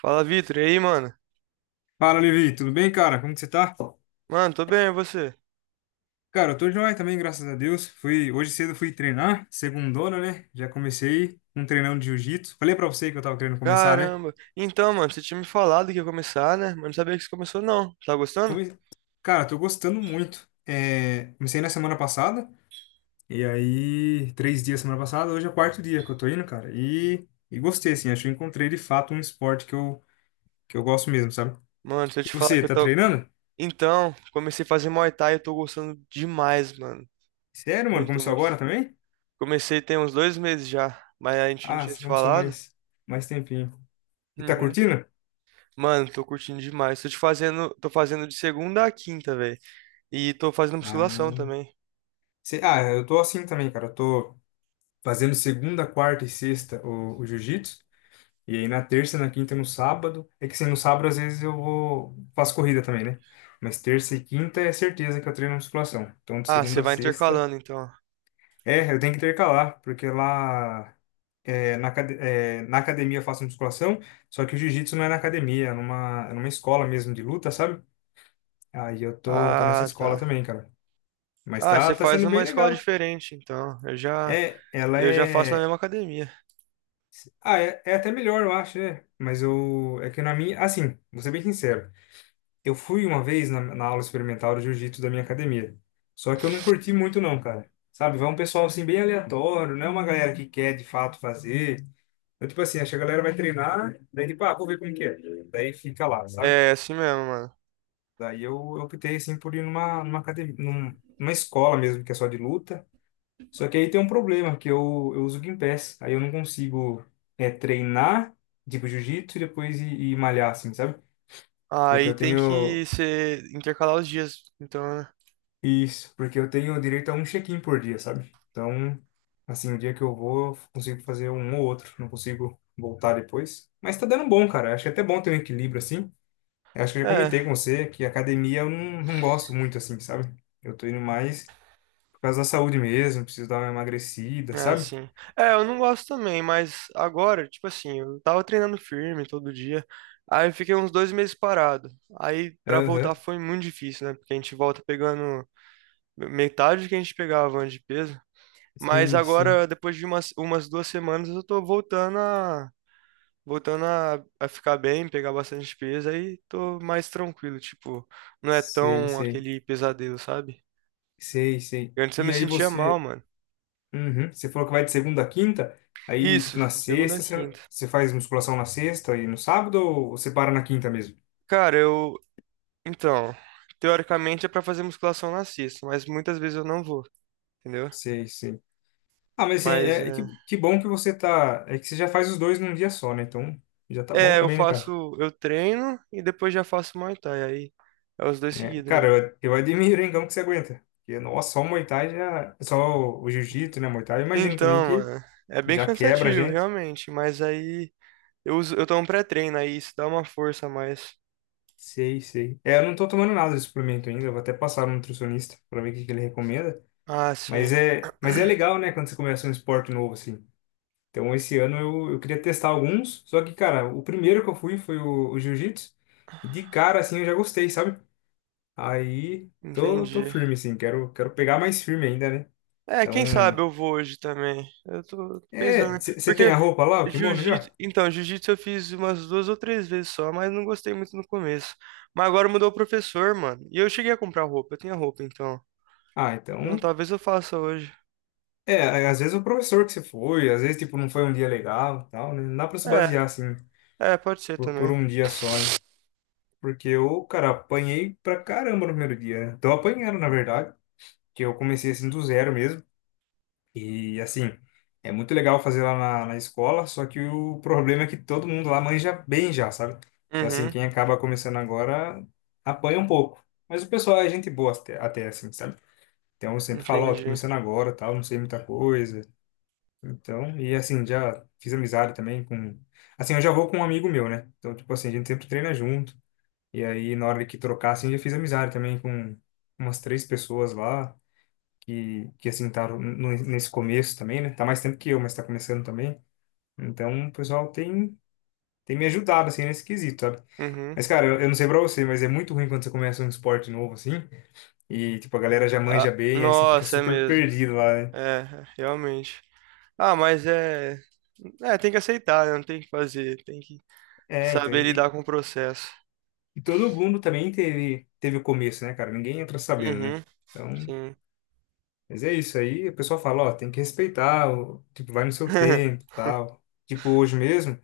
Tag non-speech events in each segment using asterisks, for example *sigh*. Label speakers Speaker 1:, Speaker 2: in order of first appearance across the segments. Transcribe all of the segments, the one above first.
Speaker 1: Fala, Vitor. E aí, mano?
Speaker 2: Fala, Levi, tudo bem, cara? Como que você tá?
Speaker 1: Mano, tô bem, e você?
Speaker 2: Cara, eu tô joia também, graças a Deus. Hoje cedo fui treinar, segundona, né? Já comecei um treinão de jiu-jitsu. Falei pra você que eu tava querendo começar, né?
Speaker 1: Caramba. Então, mano, você tinha me falado que ia começar, né? Mas não sabia que você começou, não. Tá gostando?
Speaker 2: Come... Cara, tô gostando muito. É, comecei na semana passada, e aí, 3 dias semana passada, hoje é o quarto dia que eu tô indo, cara. E gostei, assim, acho que eu encontrei de fato um esporte que eu gosto mesmo, sabe?
Speaker 1: Mano, se eu
Speaker 2: E
Speaker 1: te falar
Speaker 2: você,
Speaker 1: que eu
Speaker 2: tá
Speaker 1: tô.
Speaker 2: treinando?
Speaker 1: Então, comecei a fazer Muay Thai e eu tô gostando demais, mano.
Speaker 2: Sério, mano?
Speaker 1: Muito,
Speaker 2: Começou
Speaker 1: muito.
Speaker 2: agora também?
Speaker 1: Comecei tem uns 2 meses já, mas a gente não
Speaker 2: Ah,
Speaker 1: tinha
Speaker 2: você
Speaker 1: se
Speaker 2: começou
Speaker 1: falado.
Speaker 2: mais tempinho. E tá
Speaker 1: Uhum.
Speaker 2: curtindo?
Speaker 1: Mano, tô curtindo demais. Tô fazendo de segunda a quinta, velho. E tô fazendo musculação
Speaker 2: Ah,
Speaker 1: também.
Speaker 2: Ah, eu tô assim também, cara. Eu tô fazendo segunda, quarta e sexta o jiu-jitsu. E aí na terça, na quinta e no sábado. É que assim, no sábado às vezes eu vou. Faço corrida também, né? Mas terça e quinta é certeza que eu treino musculação. Então de
Speaker 1: Ah,
Speaker 2: segunda
Speaker 1: você
Speaker 2: a
Speaker 1: vai
Speaker 2: sexta.
Speaker 1: intercalando, então.
Speaker 2: É, eu tenho que intercalar, porque lá. Na academia eu faço musculação, só que o jiu-jitsu não é na academia, é numa escola mesmo de luta, sabe? Aí eu tô nessa
Speaker 1: Ah, tá.
Speaker 2: escola também, cara. Mas
Speaker 1: Ah,
Speaker 2: tá,
Speaker 1: você
Speaker 2: tá
Speaker 1: faz
Speaker 2: sendo
Speaker 1: uma
Speaker 2: bem
Speaker 1: escola
Speaker 2: legal.
Speaker 1: diferente, então.
Speaker 2: É, ela
Speaker 1: Eu já faço na
Speaker 2: é.
Speaker 1: mesma academia.
Speaker 2: Ah, é até melhor, eu acho, né? Mas eu. É que na minha. Assim, vou ser bem sincero. Eu fui uma vez na aula experimental de jiu-jitsu da minha academia. Só que eu não curti muito, não, cara. Sabe? Vai um pessoal assim, bem aleatório, não é uma galera que quer de fato fazer. Então, tipo assim, acho que a galera vai treinar, daí, tipo, ah, vou ver como que é. Daí fica lá, sabe?
Speaker 1: É assim mesmo, mano.
Speaker 2: Daí eu optei, assim, por ir numa, academia, numa escola mesmo, que é só de luta. Só que aí tem um problema, que eu uso o Gympass. Aí eu não consigo treinar, tipo, jiu-jitsu e depois ir malhar, assim, sabe? Porque
Speaker 1: Aí
Speaker 2: eu
Speaker 1: tem
Speaker 2: tenho...
Speaker 1: que ser intercalar os dias, então, né?
Speaker 2: Isso, porque eu tenho direito a um check-in por dia, sabe? Então, assim, o dia que eu vou, eu consigo fazer um ou outro. Não consigo voltar depois. Mas tá dando bom, cara. Acho que é até bom ter um equilíbrio, assim. Eu acho que eu já
Speaker 1: É,
Speaker 2: comentei com você que academia eu não gosto muito, assim, sabe? Eu tô indo mais por causa da saúde mesmo, preciso dar uma emagrecida,
Speaker 1: é
Speaker 2: sabe?
Speaker 1: assim. É, eu não gosto também, mas agora, tipo assim, eu tava treinando firme todo dia. Aí eu fiquei uns 2 meses parado. Aí pra
Speaker 2: Aham.
Speaker 1: voltar foi muito difícil, né? Porque a gente volta pegando metade do que a gente pegava antes de peso. Mas
Speaker 2: Sim, sim.
Speaker 1: agora, depois de umas 2 semanas, eu tô voltando a ficar bem, pegar bastante peso, aí tô mais tranquilo, tipo, não é
Speaker 2: Sei,
Speaker 1: tão
Speaker 2: sei,
Speaker 1: aquele pesadelo, sabe?
Speaker 2: sei, sei.
Speaker 1: Antes eu me
Speaker 2: E aí
Speaker 1: sentia mal,
Speaker 2: você,
Speaker 1: mano.
Speaker 2: uhum. Você falou que vai de segunda a quinta, aí
Speaker 1: Isso,
Speaker 2: tipo na
Speaker 1: segunda a
Speaker 2: sexta você,
Speaker 1: quinta.
Speaker 2: você faz musculação na sexta e no sábado ou você para na quinta mesmo?
Speaker 1: Cara, eu, então, teoricamente é pra fazer musculação na sexta, mas muitas vezes eu não vou, entendeu?
Speaker 2: Sei, sei. Ah, mas assim,
Speaker 1: Mas
Speaker 2: é que,
Speaker 1: é,
Speaker 2: que bom que você tá, é que você já faz os dois num dia só, né? Então já tá bom
Speaker 1: é, eu
Speaker 2: também, né, cara?
Speaker 1: faço, eu treino e depois já faço Muay Thai, aí é os dois
Speaker 2: É,
Speaker 1: seguidos
Speaker 2: cara,
Speaker 1: mesmo.
Speaker 2: eu admiro, hein, como que você aguenta. Porque, nossa, só o Muay Thai já, só o Jiu-Jitsu, né, Muay Thai, eu imagino também
Speaker 1: Então,
Speaker 2: que
Speaker 1: mano, é bem
Speaker 2: já quebra a
Speaker 1: cansativo,
Speaker 2: gente.
Speaker 1: realmente, mas aí eu tomo pré-treino, aí isso dá uma força a mais.
Speaker 2: Sei, sei. É, eu não tô tomando nada de suplemento ainda, eu vou até passar no nutricionista para ver o que que ele recomenda.
Speaker 1: Ah, sim,
Speaker 2: Mas é legal, né, quando você começa um esporte novo, assim. Então, esse ano eu queria testar alguns, só que, cara, o primeiro que eu fui foi o jiu-jitsu, e de cara, assim, eu já gostei, sabe? Aí, tô
Speaker 1: entendi.
Speaker 2: firme, assim, quero pegar mais firme ainda, né?
Speaker 1: É,
Speaker 2: Então,
Speaker 1: quem sabe eu vou hoje também. Eu tô pensando, né?
Speaker 2: você tem
Speaker 1: Porque
Speaker 2: a roupa lá, o kimono
Speaker 1: jiu-jitsu,
Speaker 2: já?
Speaker 1: então, jiu-jitsu eu fiz umas duas ou três vezes só, mas não gostei muito no começo. Mas agora mudou o professor, mano. E eu cheguei a comprar roupa, eu tinha roupa então.
Speaker 2: Ah,
Speaker 1: Então
Speaker 2: então,
Speaker 1: talvez eu faça hoje.
Speaker 2: às vezes o professor que você foi, às vezes, tipo, não foi um dia legal, e tal, né? Não dá pra se basear,
Speaker 1: É,
Speaker 2: assim,
Speaker 1: é, pode ser
Speaker 2: por
Speaker 1: também.
Speaker 2: um dia só, hein? Porque eu, cara, apanhei pra caramba no primeiro dia, né? Tô apanhando, na verdade, que eu comecei assim do zero mesmo. E assim, é muito legal fazer lá na escola, só que o problema é que todo mundo lá manja bem já, sabe? Então, assim,
Speaker 1: Uhum,
Speaker 2: quem acaba começando agora apanha um pouco. Mas o pessoal é gente boa até assim, sabe? Então eu sempre falo, ó, tô
Speaker 1: entendi.
Speaker 2: começando agora, tal, não sei muita coisa. Então, e assim, já fiz amizade também com. Assim, eu já vou com um amigo meu, né? Então, tipo assim, a gente sempre treina junto. E aí, na hora que trocar, assim, já fiz amizade também com umas três pessoas lá, que assim, estavam nesse começo também, né? Tá mais tempo que eu, mas tá começando também. Então, o pessoal tem me ajudado, assim, nesse quesito, sabe?
Speaker 1: Uhum.
Speaker 2: Mas, cara, eu não sei pra você, mas é muito ruim quando você começa um esporte novo, assim, e, tipo, a galera já manja
Speaker 1: Ah,
Speaker 2: bem, aí você fica
Speaker 1: nossa, é
Speaker 2: super
Speaker 1: mesmo.
Speaker 2: perdido lá, né?
Speaker 1: É, realmente. Ah, mas é, é, tem que aceitar, né? Não tem o que fazer, tem que
Speaker 2: É, então,
Speaker 1: saber lidar
Speaker 2: e,
Speaker 1: com o processo.
Speaker 2: e todo mundo também teve o começo, né, cara? Ninguém entra sabendo, né?
Speaker 1: Uhum,
Speaker 2: Então,
Speaker 1: sim.
Speaker 2: mas é isso aí, a pessoa fala, ó, tem que respeitar, tipo, vai no seu tempo,
Speaker 1: *laughs*
Speaker 2: tal. Tipo, hoje mesmo,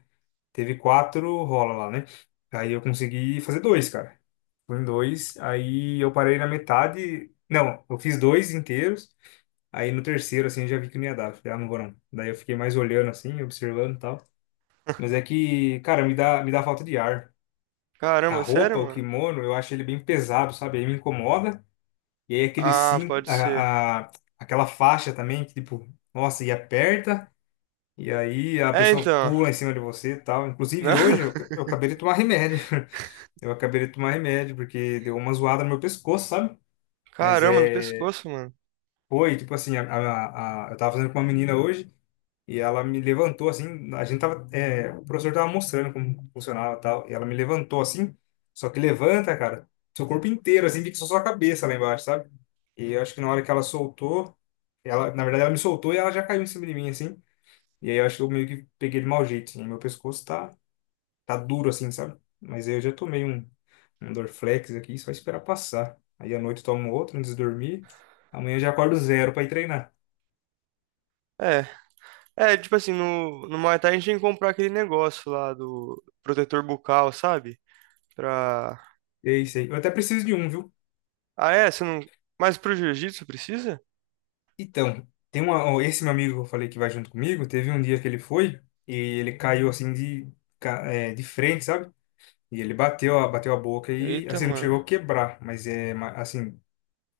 Speaker 2: teve quatro rola lá, né? Aí eu consegui fazer dois, cara. Fui em dois, aí eu parei na metade. Não, eu fiz dois inteiros. Aí no terceiro, assim, eu já vi que não ia dar. Falei, ah, não vou não. Daí eu fiquei mais olhando, assim, observando e tal. Mas é que, cara, me dá falta de ar. A
Speaker 1: Caramba, sério,
Speaker 2: roupa, o
Speaker 1: mano?
Speaker 2: kimono, eu acho ele bem pesado, sabe? Aí me incomoda. E aí aquele
Speaker 1: Ah,
Speaker 2: cinto,
Speaker 1: pode ser.
Speaker 2: aquela faixa também, que tipo, nossa, e aperta, e aí a
Speaker 1: É,
Speaker 2: pessoa
Speaker 1: então.
Speaker 2: pula em cima de você e tal.
Speaker 1: Não.
Speaker 2: Inclusive hoje eu,
Speaker 1: *laughs*
Speaker 2: eu acabei de tomar remédio. *laughs* Eu acabei de tomar remédio, porque deu uma zoada no meu pescoço, sabe? Mas
Speaker 1: Caramba, no
Speaker 2: é.
Speaker 1: pescoço, mano.
Speaker 2: Foi, tipo assim, eu tava fazendo com uma menina hoje. E ela me levantou assim, a gente tava, o professor tava mostrando como funcionava e tal, e ela me levantou assim, só que levanta, cara, seu corpo inteiro, assim, fica só sua cabeça lá embaixo, sabe? E eu acho que na hora que ela soltou, na verdade ela me soltou e ela já caiu em cima de mim, assim, e aí eu acho que eu meio que peguei de mau jeito, assim, meu pescoço tá duro, assim, sabe? Mas aí eu já tomei um Dorflex aqui, só esperar passar. Aí à noite eu tomo outro antes de dormir, amanhã eu já acordo zero pra ir treinar.
Speaker 1: É. É, tipo assim, no Muay Thai a gente tem que comprar aquele negócio lá do protetor bucal, sabe? Pra.
Speaker 2: É isso aí. Eu até preciso de um, viu?
Speaker 1: Ah, é? Você não. Mas pro jiu-jitsu precisa?
Speaker 2: Então, tem uma, ó, esse meu amigo que eu falei que vai junto comigo, teve um dia que ele foi e ele caiu assim de frente, sabe? E ele bateu, bateu a boca e,
Speaker 1: Eita,
Speaker 2: assim, não
Speaker 1: mano.
Speaker 2: chegou a quebrar, mas é, assim,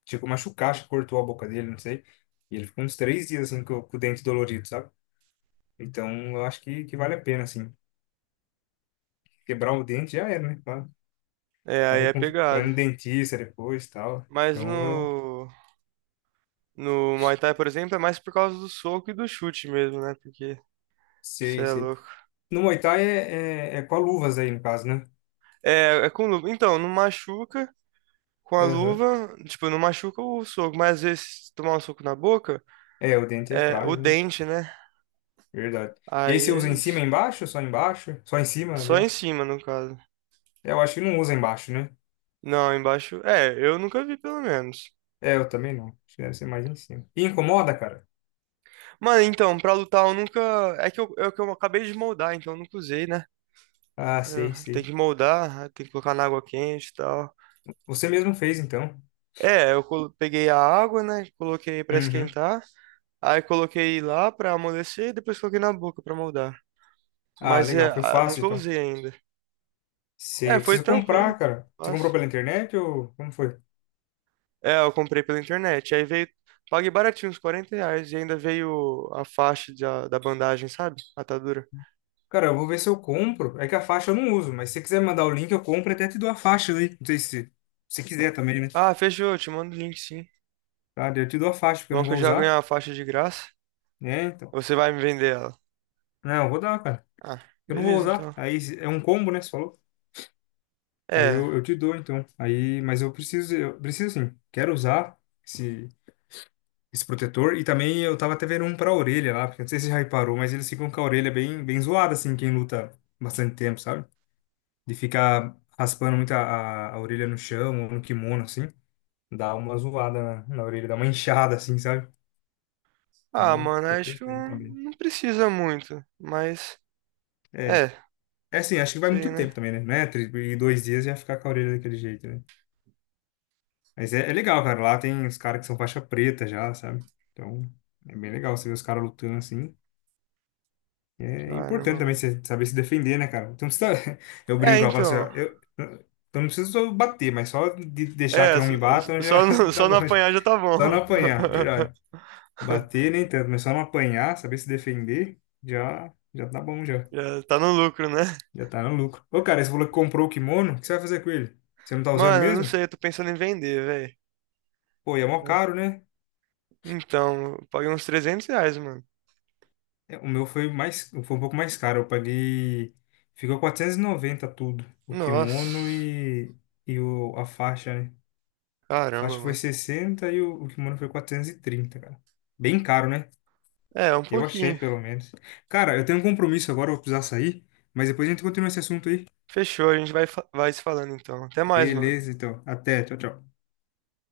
Speaker 2: chegou a machucar, acho que cortou a boca dele, não sei. E ele ficou uns 3 dias, assim, com o dente dolorido, sabe? Então, eu acho que vale a pena, assim. Quebrar o dente já era, né?
Speaker 1: É,
Speaker 2: Pra,
Speaker 1: aí é
Speaker 2: recon- pra ir
Speaker 1: pegado.
Speaker 2: no dentista depois e tal.
Speaker 1: Mas
Speaker 2: Então, eu
Speaker 1: no. No Muay Thai, por exemplo, é mais por causa do soco e do chute mesmo, né? Porque. Você
Speaker 2: sei,
Speaker 1: é
Speaker 2: sei.
Speaker 1: louco.
Speaker 2: No Muay Thai é com a luvas aí, no caso, né?
Speaker 1: É, é com luva. Então, não machuca. Com a
Speaker 2: Aham.
Speaker 1: luva, tipo, não machuca o soco, mas às vezes se tomar um soco na boca,
Speaker 2: É, o dente é
Speaker 1: é o
Speaker 2: frágil, né?
Speaker 1: dente, né?
Speaker 2: Verdade. E
Speaker 1: Aí
Speaker 2: aí você
Speaker 1: é
Speaker 2: usa em cima
Speaker 1: isso.
Speaker 2: e embaixo? Só embaixo? Só em
Speaker 1: É
Speaker 2: cima,
Speaker 1: só em
Speaker 2: aliás?
Speaker 1: cima, no caso.
Speaker 2: É, eu acho que não usa embaixo, né?
Speaker 1: Não, embaixo. É, eu nunca vi, pelo menos.
Speaker 2: É, eu também não. Acho que deve ser mais em cima. E incomoda, cara?
Speaker 1: Mano, então, pra lutar eu nunca. É que eu acabei de moldar, então eu nunca usei, né?
Speaker 2: Ah,
Speaker 1: Eu-
Speaker 2: sei,
Speaker 1: Tem
Speaker 2: sei.
Speaker 1: que moldar, tem que colocar na água quente e tal.
Speaker 2: Você mesmo fez, então.
Speaker 1: É, eu colo- peguei a água, né? Coloquei pra
Speaker 2: Uhum.
Speaker 1: esquentar. Aí coloquei lá pra amolecer e depois coloquei na boca pra moldar.
Speaker 2: Ah,
Speaker 1: Mas é,
Speaker 2: legal. Foi
Speaker 1: ah,
Speaker 2: fácil,
Speaker 1: nunca
Speaker 2: então.
Speaker 1: usei ainda.
Speaker 2: Sei,
Speaker 1: É,
Speaker 2: eu
Speaker 1: foi
Speaker 2: preciso
Speaker 1: tranquilo.
Speaker 2: comprar, cara. Você comprou
Speaker 1: Mas...
Speaker 2: pela internet ou como foi?
Speaker 1: É, eu comprei pela internet. Aí veio. Paguei baratinho, uns R$ 40. E ainda veio a faixa da bandagem, sabe? Atadura.
Speaker 2: Cara, eu vou ver se eu compro. É que a faixa eu não uso, mas se você quiser mandar o link, eu compro e até te dou a faixa aí. Não sei se você quiser também, né?
Speaker 1: Ah, fechou. Eu Te mando o link, sim.
Speaker 2: Tá, daí eu te dou a faixa, porque eu
Speaker 1: Bom
Speaker 2: não
Speaker 1: que eu
Speaker 2: vou
Speaker 1: já ganhei
Speaker 2: usar.
Speaker 1: a faixa de graça.
Speaker 2: É, então.
Speaker 1: Você vai me vender ela.
Speaker 2: Não, eu vou dar, cara.
Speaker 1: Ah,
Speaker 2: Eu não vou
Speaker 1: beleza,
Speaker 2: usar.
Speaker 1: então.
Speaker 2: Aí é um combo, né? Você falou? Aí
Speaker 1: É.
Speaker 2: eu te dou, então. Aí, mas eu preciso sim. Quero usar esse, esse protetor. E também eu tava até vendo um pra orelha lá, porque eu não sei se você já reparou, mas eles ficam com a orelha bem, bem zoada, assim, quem luta bastante tempo, sabe? De ficar raspando muito a orelha no chão ou no kimono, assim. Dá uma zoada na orelha, dá uma inchada, assim, sabe? Então,
Speaker 1: Ah,
Speaker 2: eu
Speaker 1: mano,
Speaker 2: tô
Speaker 1: acho que
Speaker 2: pensando
Speaker 1: não
Speaker 2: também.
Speaker 1: não precisa muito. Mas. É,
Speaker 2: É. É assim, acho que vai
Speaker 1: sei,
Speaker 2: muito tempo
Speaker 1: né?
Speaker 2: também, né? Não é? E 2 dias já ficar com a orelha daquele jeito, né? Mas é legal, cara. Lá tem os caras que são faixa preta já, sabe? Então, é bem legal você ver os caras lutando assim. É importante
Speaker 1: Caramba,
Speaker 2: também
Speaker 1: mano.
Speaker 2: você saber se defender, né, cara? Então, você tá... *laughs* Eu
Speaker 1: É,
Speaker 2: brinco, eu falo assim, ó,
Speaker 1: então.
Speaker 2: eu não preciso só bater, mas só de deixar que
Speaker 1: É,
Speaker 2: não
Speaker 1: só,
Speaker 2: me batam já
Speaker 1: só, não,
Speaker 2: *laughs* tá
Speaker 1: só
Speaker 2: bom.
Speaker 1: não
Speaker 2: Já.
Speaker 1: apanhar já tá
Speaker 2: Só não
Speaker 1: bom.
Speaker 2: apanhar, é verdade.
Speaker 1: *laughs*
Speaker 2: Bater nem tanto, mas só não apanhar, saber se defender, já, já tá bom, já.
Speaker 1: Já tá no lucro, né?
Speaker 2: Já tá no lucro. Ô, cara, você falou que comprou o kimono, o que você vai fazer com ele? Você não tá usando
Speaker 1: Mano, eu não
Speaker 2: mesmo?
Speaker 1: sei, eu tô pensando em vender, velho.
Speaker 2: Pô, e é mó caro,
Speaker 1: É.
Speaker 2: né?
Speaker 1: Então, eu paguei uns R$ 300, mano.
Speaker 2: É, o meu foi mais, foi um pouco mais caro. Eu paguei. Ficou 490 tudo. O kimono
Speaker 1: Nossa,
Speaker 2: e a faixa, né? A
Speaker 1: caramba,
Speaker 2: faixa foi
Speaker 1: mano.
Speaker 2: 60 e o kimono foi 430 cara. Bem caro, né?
Speaker 1: É, um
Speaker 2: Eu achei,
Speaker 1: pouquinho.
Speaker 2: pelo menos. Cara, eu tenho um compromisso agora, eu vou precisar sair. Mas depois a gente continua esse assunto aí.
Speaker 1: Fechou, a gente vai, fa- vai se falando então. Até mais, mano.
Speaker 2: Beleza, então. Até. Tchau, tchau.